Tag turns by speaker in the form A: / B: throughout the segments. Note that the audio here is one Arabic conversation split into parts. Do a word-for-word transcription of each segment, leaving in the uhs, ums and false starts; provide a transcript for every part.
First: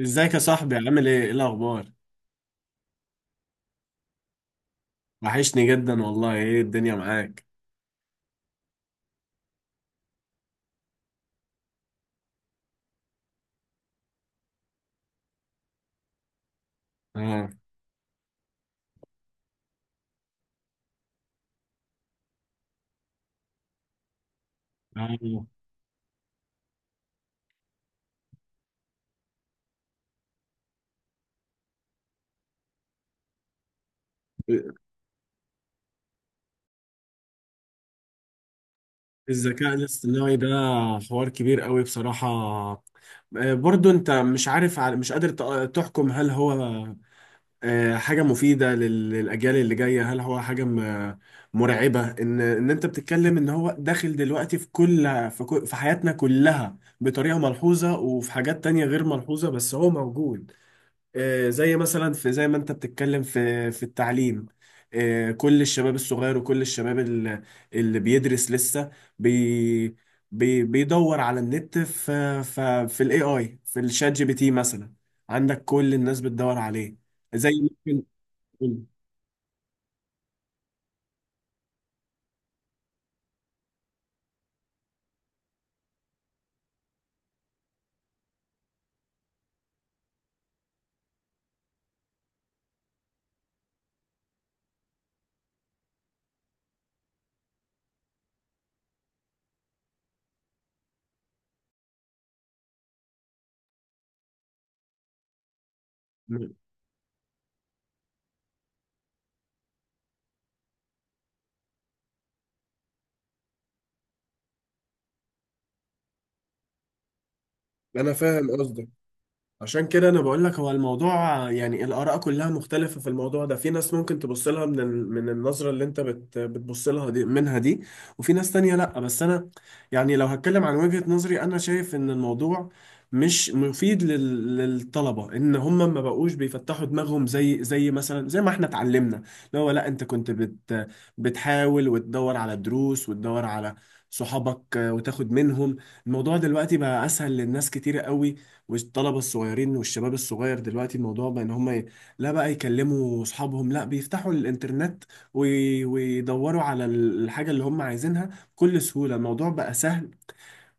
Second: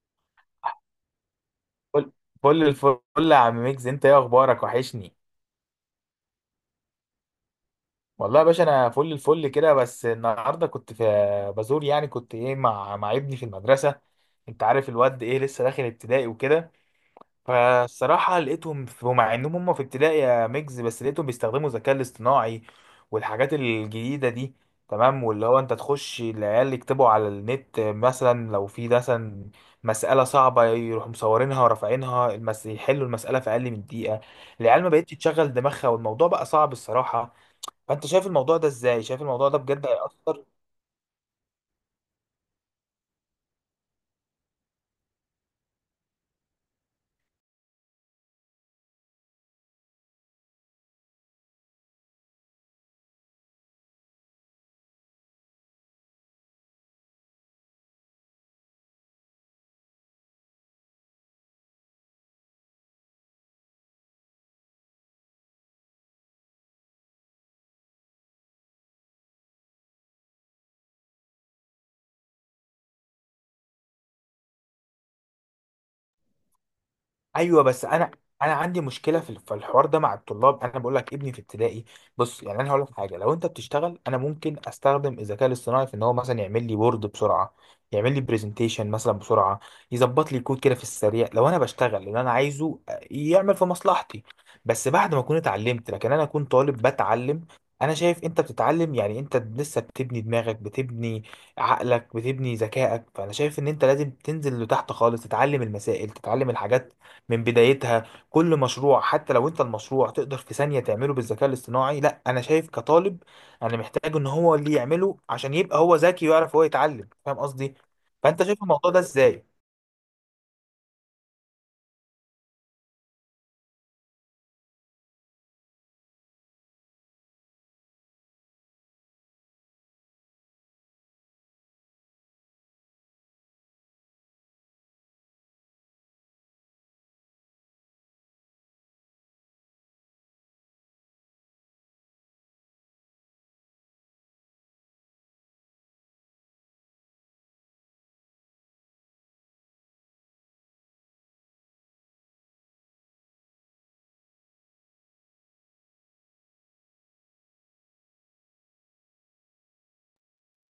A: ازيك يا صاحبي؟ عامل ايه ايه الاخبار؟
B: فل فل الفل. يا عم ميكس، انت ايه اخبارك؟ وحشني.
A: وحشني جدا والله. ايه الدنيا معاك؟
B: والله يا باشا، انا فل الفل كده. بس النهارده كنت في بزور، يعني كنت ايه مع مع ابني في المدرسه. انت عارف الواد ايه، لسه داخل ابتدائي وكده.
A: اه
B: فالصراحة لقيتهم في- ومع انهم هم في ابتدائي يا ميجز، بس لقيتهم بيستخدموا الذكاء الاصطناعي والحاجات الجديدة دي. تمام، واللي
A: آه.
B: هو انت تخش العيال يكتبوا على النت مثلا، لو في مثلا مسألة صعبة يروحوا مصورينها ورافعينها المس... يحلوا المسألة في أقل من دقيقة. العيال ما بقتش تشغل دماغها، والموضوع بقى صعب الصراحة. فأنت شايف الموضوع ده ازاي؟ شايف الموضوع ده
A: الذكاء
B: بجد
A: الاصطناعي
B: هيأثر؟
A: ده حوار كبير قوي بصراحة، آه، برضو انت مش عارف ع- مش قادر ت- تحكم هل هو آه، حاجة مفيدة لل- للأجيال اللي جاية، هل هو حاجة م- مرعبة. ان ان انت بتتكلم ان هو داخل دلوقتي في كل في كل- في حياتنا كلها بطريقة ملحوظة، وفي حاجات تانية غير ملحوظة بس هو موجود. آه، زي مثلا في زي ما انت بتتكلم في في التعليم، آه، كل الشباب الصغير وكل الشباب ال- اللي بيدرس لسه بي بي بيدور على النت في في في الاي اي، في الشات جي بي تي مثلا. عندك كل الناس بتدور عليه زي.
B: ايوه، بس انا انا عندي
A: ممكن.
B: مشكله في في الحوار ده مع الطلاب. انا بقول لك، ابني في ابتدائي. بص، يعني انا هقول لك حاجه. لو انت بتشتغل، انا ممكن استخدم الذكاء الاصطناعي في ان هو مثلا يعمل لي وورد بسرعه. يعمل لي برزنتيشن مثلا بسرعه. يظبط لي كود كده في السريع. لو انا بشتغل اللي انا عايزه، آه، يعمل في مصلحتي. بس بعد ما اكون اتعلمت. لكن انا اكون طالب بتعلم. انا شايف انت بتتعلم، يعني انت لسه بتبني دماغك، بتبني عقلك، بتبني ذكائك. فانا شايف ان انت لازم تنزل لتحت خالص، تتعلم المسائل، تتعلم الحاجات من بدايتها. كل مشروع، حتى لو انت المشروع تقدر في ثانية تعمله بالذكاء الاصطناعي، لا، انا شايف كطالب انا محتاج ان هو اللي يعمله، عشان يبقى هو ذكي ويعرف هو يتعلم. فاهم قصدي؟
A: انا
B: فانت
A: فاهم
B: شايف
A: قصدك.
B: الموضوع ده ازاي؟
A: عشان كده انا بقول لك هو الموضوع، يعني الاراء كلها مختلفه في الموضوع ده. في ناس ممكن تبص لها من ال- من النظره اللي انت بت بتبص لها دي، منها دي، وفي ناس تانية لا. بس انا يعني لو هتكلم عن وجهه نظري، انا شايف ان الموضوع مش مفيد لل- للطلبه، ان هم ما بقوش بيفتحوا دماغهم زي زي مثلا زي ما احنا اتعلمنا. اللي هو لا، انت كنت بت بتحاول وتدور على دروس وتدور على صحابك، آه، وتاخد منهم. الموضوع دلوقتي بقى اسهل للناس كتير قوي. والطلبه الصغيرين والشباب الصغير دلوقتي الموضوع بقى ان هم ي- لا بقى يكلموا اصحابهم، لا بيفتحوا الانترنت وي- ويدوروا على ال- الحاجه اللي هم عايزينها بكل سهوله. الموضوع بقى سهل.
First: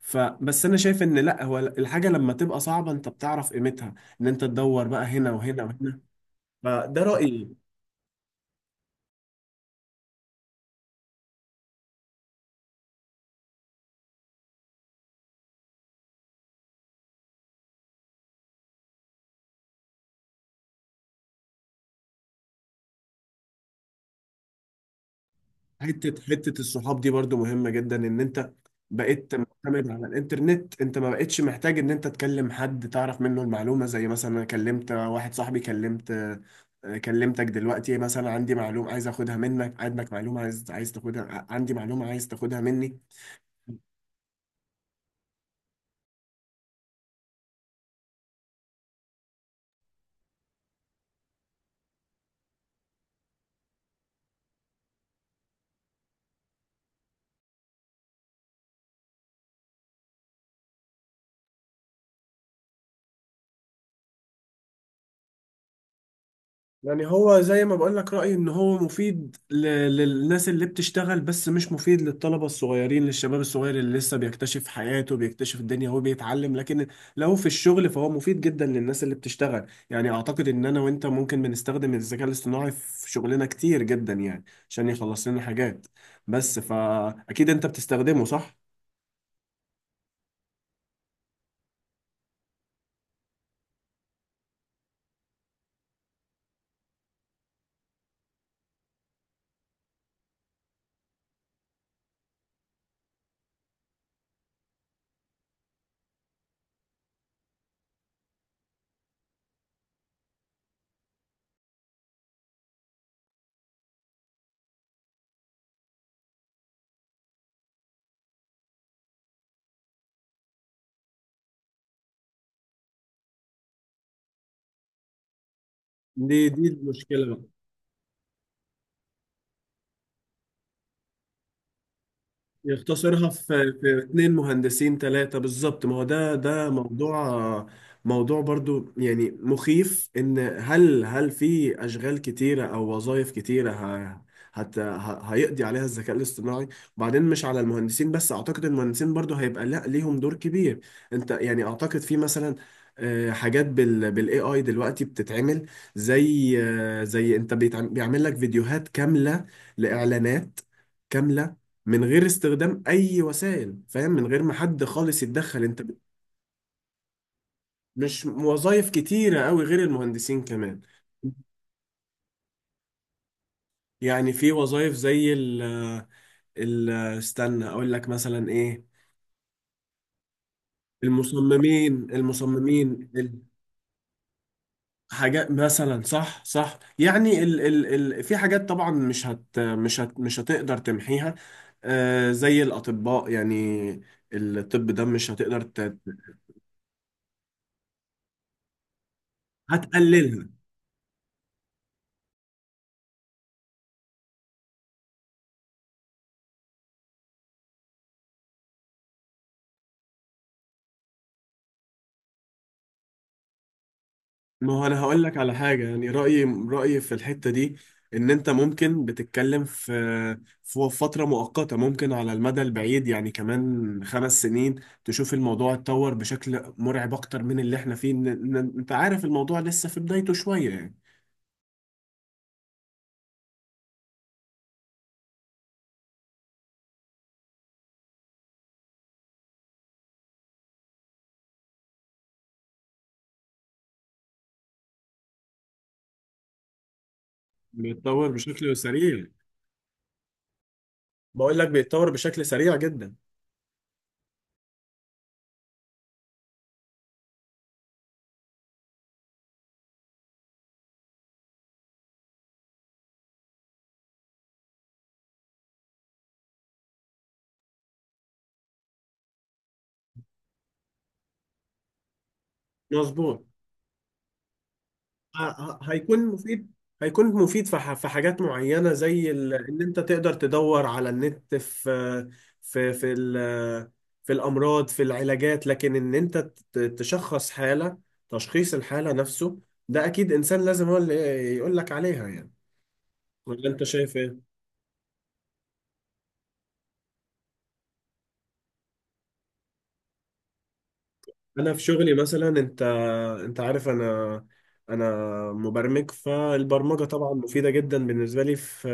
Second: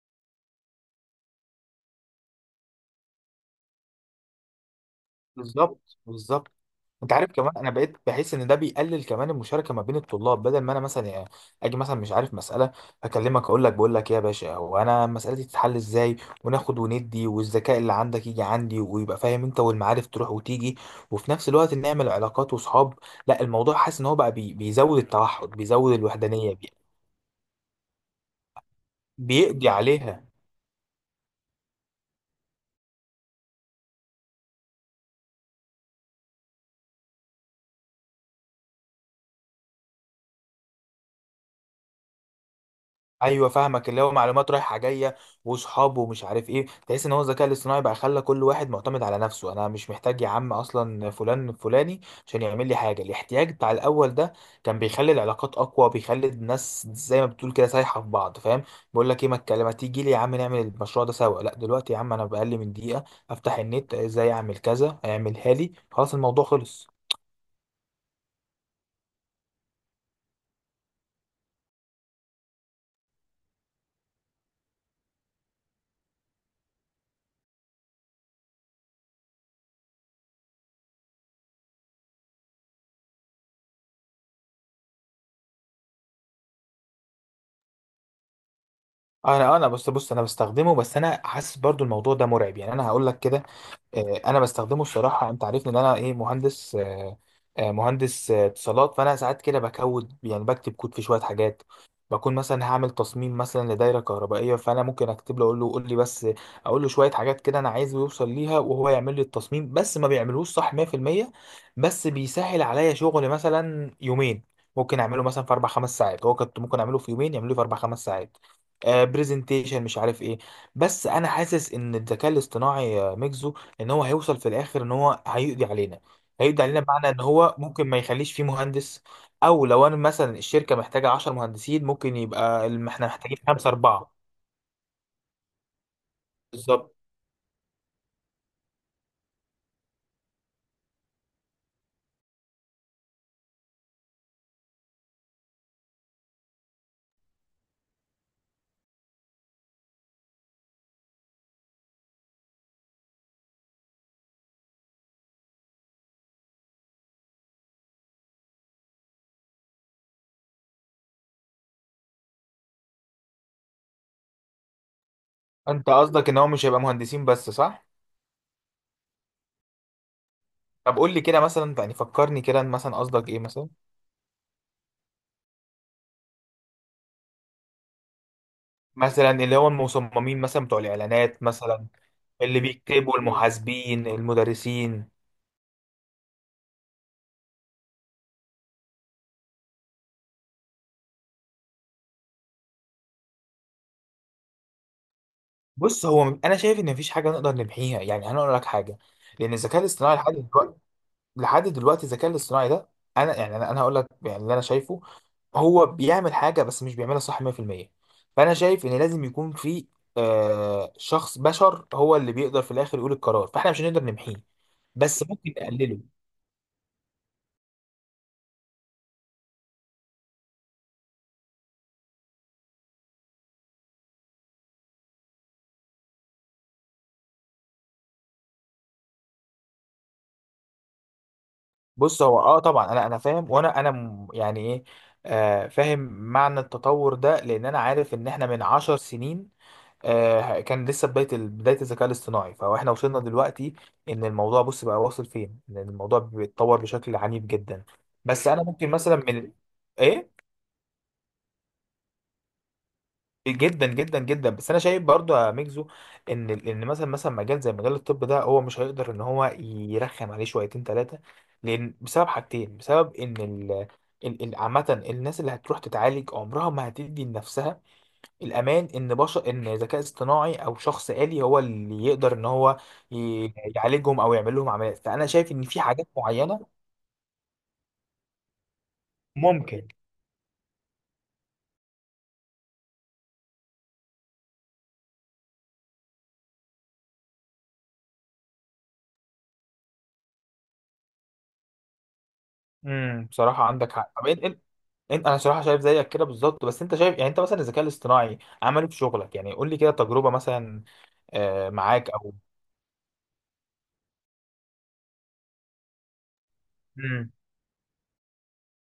A: فبس انا شايف ان لا، هو الحاجه لما تبقى صعبه انت بتعرف قيمتها، ان انت تدور بقى هنا وهنا
B: بالظبط،
A: وهنا.
B: بالظبط.
A: فده
B: انت عارف كمان،
A: رايي.
B: انا بقيت بحس ان ده بيقلل كمان المشاركه ما بين الطلاب. بدل ما انا مثلا يعني اجي مثلا مش عارف مساله، اكلمك اقول لك، بقول لك ايه يا باشا، هو انا مسالتي تتحل ازاي؟ وناخد وندي، والذكاء اللي عندك يجي عندي ويبقى فاهم انت، والمعارف تروح وتيجي. وفي نفس الوقت نعمل علاقات وصحاب. لا، الموضوع حاسس ان هو بقى بي- بيزود التوحد، بيزود
A: حتة
B: الوحدانيه،
A: حتة
B: بي-
A: الصحاب دي برضو مهمة جدا. ان انت بقيت
B: بيقضي
A: معتمد على
B: عليها.
A: الانترنت، انت ما بقتش محتاج ان انت تكلم حد تعرف منه المعلومة. زي مثلا انا كلمت واحد صاحبي، كلمت، آه، كلمتك دلوقتي مثلا، عندي معلومة عايز اخدها منك، عندك معلومة عايز عايز تاخدها، عندي معلومة عايز تاخدها مني.
B: ايوه، فاهمك. اللي هو معلومات رايحه جايه واصحابه ومش عارف ايه. تحس ان هو الذكاء الاصطناعي بقى خلى كل واحد معتمد على نفسه. انا مش محتاج يا عم اصلا فلان فلاني عشان يعمل لي حاجه. الاحتياج بتاع الاول ده كان بيخلي العلاقات اقوى، بيخلي الناس زي ما بتقول كده سايحه في بعض. فاهم؟ بيقول لك ايه، ما الكلام، ما تيجي لي يا عم نعمل المشروع ده سوا. لا دلوقتي يا عم، انا باقل من دقيقه افتح النت، ازاي اعمل كذا، اعملها لي، خلاص الموضوع خلص.
A: يعني هو زي ما بقول لك، رأيي ان هو مفيد ل- للناس اللي بتشتغل، بس مش مفيد للطلبة الصغيرين، للشباب الصغير اللي لسه بيكتشف حياته، بيكتشف الدنيا، هو بيتعلم. لكن لو في الشغل فهو مفيد جدا للناس اللي بتشتغل. يعني اعتقد ان انا وانت ممكن بنستخدم الذكاء الاصطناعي في شغلنا كتير جدا يعني، عشان يخلص لنا حاجات. بس فاكيد انت بتستخدمه صح؟
B: انا انا بص بص انا بستخدمه. بس انا حاسس برضو الموضوع ده مرعب يعني. انا هقول لك كده. آه، انا بستخدمه الصراحه. انت عارفني ان انا ايه، مهندس، آه، آه، مهندس آه، اتصالات. فانا ساعات كده بكود، يعني بكتب كود في شويه حاجات. بكون مثلا هعمل تصميم مثلا لدايره كهربائيه، فانا ممكن اكتب له، اقول له قول لي بس، اقول له شويه حاجات كده انا عايزه يوصل ليها وهو يعمل لي التصميم. بس ما بيعملوش صح مية في المية. بس بيسهل عليا شغل مثلا يومين ممكن اعمله مثلا في اربع خمس ساعات. هو كنت ممكن اعمله في يومين، يعمله في اربع خمس ساعات. برزنتيشن، مش عارف ايه. بس انا حاسس ان الذكاء الاصطناعي، آه، ميجزو، ان هو هيوصل في الاخر ان هو هيقضي علينا.
A: دي
B: هيقضي
A: دي
B: علينا بمعنى ان
A: المشكلة بقى.
B: هو ممكن ما يخليش فيه مهندس. او لو انا مثلا الشركه محتاجه عشر مهندسين، ممكن يبقى الم- احنا
A: يختصرها
B: محتاجين خمسه
A: في في
B: اربعه.
A: اتنين مهندسين تلاتة بالظبط. ما هو ده ده
B: بالظبط.
A: موضوع، موضوع برضو يعني مخيف، ان هل هل في اشغال كتيرة او وظائف كتيرة ه- هت ه- هيقضي عليها الذكاء الاصطناعي؟ وبعدين مش على المهندسين بس، اعتقد المهندسين برضو هيبقى لا ليهم دور كبير. انت يعني اعتقد في مثلا آه، حاجات بال بالاي اي دلوقتي بتتعمل، زي آه، زي انت بيتعم- بيعمل لك فيديوهات كاملة لاعلانات كاملة من غير استخدام اي وسائل، فاهم، من غير ما حد خالص يتدخل. انت
B: انت
A: ب-
B: قصدك ان هو مش هيبقى مهندسين بس، صح؟
A: مش وظائف كتيرة قوي غير المهندسين كمان.
B: طب قول لي كده مثلا، يعني فكرني كده مثلا، قصدك ايه مثلا؟
A: يعني في وظائف زي ال ال استنى اقول لك مثلا ايه،
B: مثلا اللي هو المصممين مثلا، بتوع الاعلانات مثلا،
A: المصممين
B: اللي
A: المصممين
B: بيكتبوا، المحاسبين، المدرسين.
A: الحاجات مثلا. صح صح يعني ال ال ال في حاجات طبعا مش هت مش هت مش هتقدر تمحيها. آه زي الاطباء يعني، الطب ده مش هتقدر ت-
B: بص هو، انا شايف ان مفيش حاجه نقدر نمحيها يعني. انا اقول لك حاجه، لان الذكاء الاصطناعي لحد
A: هتقللها.
B: دلوقتي، لحد دلوقتي الذكاء الاصطناعي ده، انا يعني انا أنا هقول لك يعني اللي انا شايفه. هو بيعمل حاجه، بس مش بيعملها صح مية في المية. فانا شايف ان لازم يكون في آه شخص بشر، هو اللي بيقدر في الاخر يقول القرار. فاحنا مش هنقدر نمحيه،
A: ما هو انا هقول
B: بس
A: لك على
B: ممكن
A: حاجه
B: نقلله.
A: يعني، رايي رايي في الحته دي، ان انت ممكن بتتكلم في في فتره مؤقته. ممكن على المدى البعيد، يعني كمان خمس سنين، تشوف الموضوع اتطور بشكل مرعب اكتر من اللي احنا فيه. إن- إن- انت عارف الموضوع لسه في بدايته شويه يعني.
B: بص هو، اه طبعا انا انا فاهم، وانا انا م- يعني ايه. آه فاهم معنى التطور ده، لان انا عارف ان احنا من عشر سنين، آه، كان لسه بداية بداية الذكاء الاصطناعي. فاحنا وصلنا دلوقتي، ان الموضوع بص بقى واصل فين، ان الموضوع بيتطور بشكل عنيف جدا.
A: بيتطور
B: بس انا
A: بشكل
B: ممكن مثلا
A: سريع.
B: من، ايه،
A: بقول لك بيتطور بشكل سريع جدا.
B: جدا جدا جدا، بس انا شايف برضو يا ميكزو ان ان مثلا مثلا مجال زي مجال الطب ده، هو مش هيقدر ان هو يرخم عليه شويتين ثلاثة. لان بسبب حاجتين، بسبب ان ال ال- ال- عامة الناس اللي هتروح تتعالج عمرها ما هتدي لنفسها الامان ان بشر، ان ذكاء اصطناعي او شخص آلي هو اللي يقدر ان هو
A: مظبوط.
B: ي- يعالجهم او يعمل لهم عمليات. فانا
A: ه-
B: شايف ان
A: ه-
B: في حاجات
A: هيكون
B: معينه
A: مفيد، هيكون مفيد في ح- في حاجات معينة، زي ال- ان
B: ممكن.
A: انت تقدر تدور على النت في في في ال- في الامراض، في العلاجات. لكن ان انت ت- تشخص حالة، تشخيص الحالة نفسه ده اكيد انسان لازم هو اللي يقول لك عليها يعني.
B: امم بصراحه
A: ولا انت
B: عندك حق.
A: شايف
B: طب إن- إن-
A: ايه؟
B: انت، انا صراحه شايف زيك كده بالظبط. بس انت شايف، يعني انت مثلا الذكاء الاصطناعي عمله في شغلك يعني؟ قول لي كده تجربه مثلا آه،
A: انا في
B: معاك
A: شغلي
B: او.
A: مثلا، انت عارف انا، انا مبرمج، فالبرمجه
B: مم.
A: طبعا مفيده جدا بالنسبه لي في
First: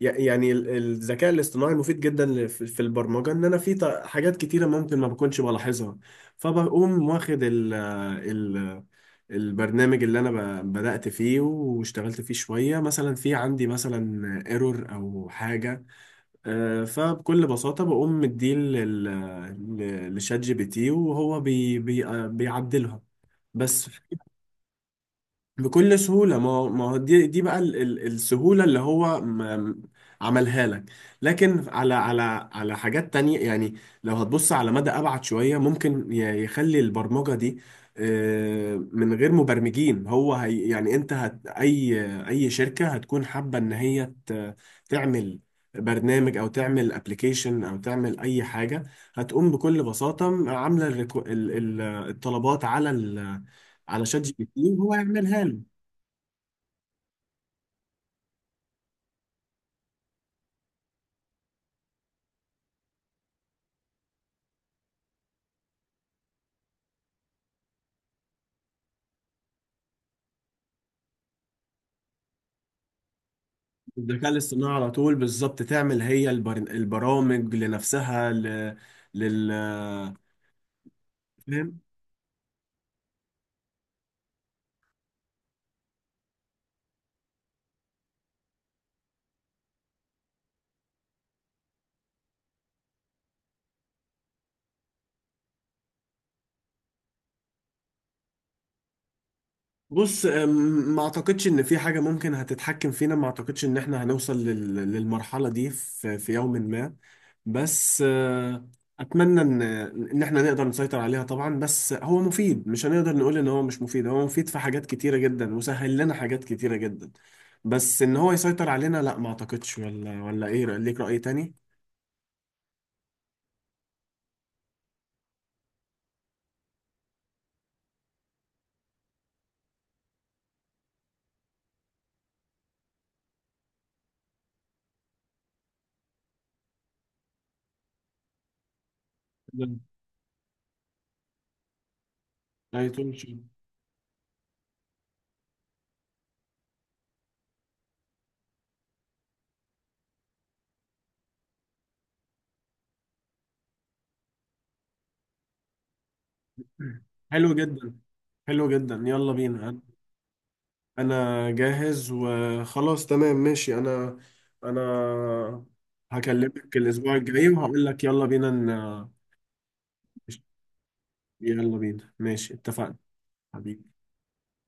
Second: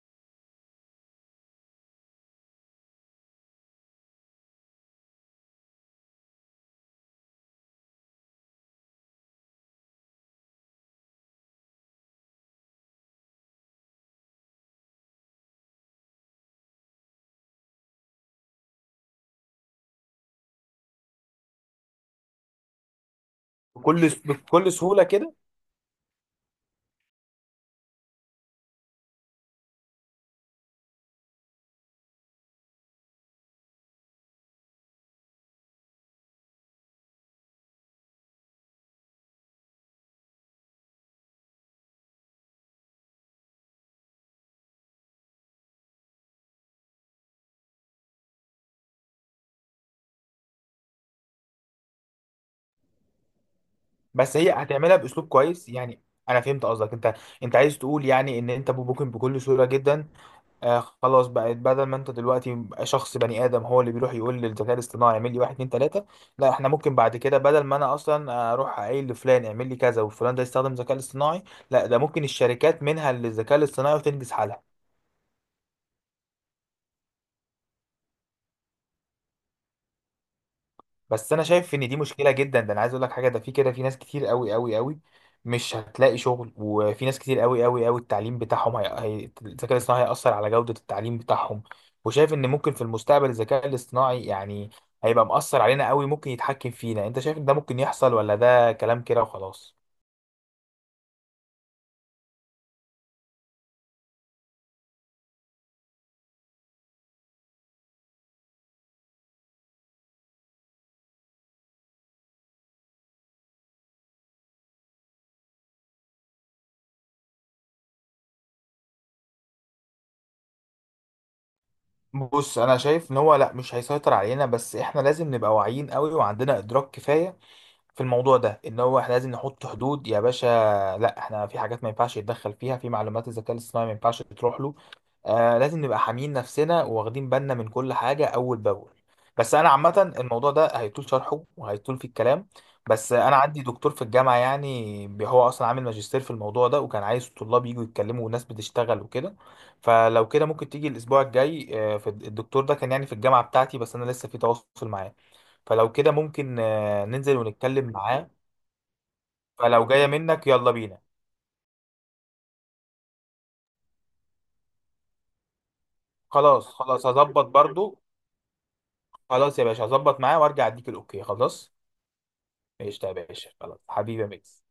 A: ي- يعني ال- الذكاء الاصطناعي مفيد جدا ل- في في البرمجه، ان انا في ط- حاجات كتيره ممكن ما بكونش بلاحظها، فبقوم واخد ال ال البرنامج اللي انا ب- بدأت فيه واشتغلت فيه شويه، مثلا في عندي مثلا ايرور او حاجه، آه، فبكل بساطه بقوم مديه لل- ل- لشات جي بي تي، وهو بي بي آه، بيعدلها بس.
B: بكل بكل سهوله كده.
A: بكل سهولة. ما هو- ما هو دي دي بقى ال- ال- السهولة اللي هو م- عملها لك. لكن على على على حاجات تانية يعني، لو هتبص على مدى أبعد شوية ممكن ي- يخلي البرمجة دي آه، من غير مبرمجين. هو هي يعني أنت هت أي أي شركة هتكون حابة إن هي ت- تعمل برنامج أو تعمل أبليكيشن أو تعمل أي حاجة، هتقوم بكل بساطة عاملة الريكو- ال- ال- الطلبات على ال- على شات
B: بس
A: جي بي
B: هي
A: تي
B: هتعملها
A: وهو
B: باسلوب
A: يعملها لك.
B: كويس يعني. انا فهمت قصدك انت. انت عايز تقول يعني ان انت ممكن بكل سهوله جدا، آه خلاص، بقت بدل ما انت دلوقتي بقى شخص بني ادم هو اللي بيروح يقول للذكاء الاصطناعي اعمل لي واحد اتنين تلاته. لا، احنا ممكن بعد كده بدل ما انا اصلا اروح اقول لفلان اعمل لي كذا وفلان ده يستخدم الذكاء الاصطناعي، لا ده ممكن الشركات منها للذكاء الاصطناعي وتنجز
A: الذكاء
B: حالها.
A: الاصطناعي على طول بالظبط، تعمل هي البر... البرامج لنفسها ل... لل
B: بس انا شايف
A: فاهم.
B: ان دي مشكله جدا. ده انا عايز اقول لك حاجه، ده في كده في ناس كتير قوي قوي قوي مش هتلاقي شغل. وفي ناس كتير قوي قوي قوي التعليم بتاعهم هي... هي... الذكاء الاصطناعي هيأثر على جوده التعليم بتاعهم. وشايف ان ممكن في المستقبل الذكاء الاصطناعي يعني هيبقى مأثر علينا قوي، ممكن يتحكم فينا. انت شايف ان ده ممكن يحصل، ولا ده كلام كده وخلاص؟
A: بص، أم، ما اعتقدش ان في حاجه ممكن هتتحكم فينا. ما اعتقدش ان احنا هنوصل لل... للمرحله دي في... في يوم ما. بس آه، اتمنى ان ان احنا نقدر نسيطر عليها طبعا. بس هو مفيد، مش هنقدر نقول ان هو مش مفيد، هو مفيد في حاجات كتيره جدا وسهل لنا حاجات كتيره جدا. بس ان هو يسيطر علينا لا، ما اعتقدش. ولا، ولا ايه، ليك رأي تاني؟
B: بص، انا شايف ان هو لا، مش هيسيطر علينا. بس احنا لازم نبقى واعيين قوي وعندنا ادراك كفايه في الموضوع ده، ان هو احنا لازم نحط حدود يا باشا. لا، احنا في حاجات ما ينفعش يتدخل فيها، في معلومات الذكاء الاصطناعي ما ينفعش تروح له. آه لازم نبقى حاميين نفسنا واخدين بالنا من كل حاجة اول باول. بس انا
A: لا.
B: عامة الموضوع ده هيطول شرحه وهيطول في الكلام.
A: لا،
B: بس انا
A: يطول.
B: عندي دكتور في الجامعة يعني، بي- هو اصلا عامل ماجستير في الموضوع ده وكان عايز الطلاب يجوا يتكلموا، والناس بتشتغل وكده. فلو كده ممكن تيجي الاسبوع الجاي. آه، في الدكتور ده كان يعني في الجامعة بتاعتي، بس انا لسه في تواصل معاه. فلو كده ممكن آه، ننزل
A: حلو
B: ونتكلم
A: جدا.
B: معاه.
A: حلو جدا، يلا بينا.
B: فلو جايه منك، يلا بينا.
A: انا جاهز وخلاص، تمام، ماشي. انا انا
B: خلاص
A: هكلمك
B: خلاص،
A: الاسبوع
B: هظبط
A: الجاي وهقول
B: برضو.
A: لك يلا بينا ن-
B: خلاص يا باشا، هظبط معاه وارجع اديك الاوكي، خلاص.
A: يلا بينا ماشي، اتفقنا.
B: قشطه يا باشا، خلاص
A: حبيبي.
B: حبيبي يا ميكس.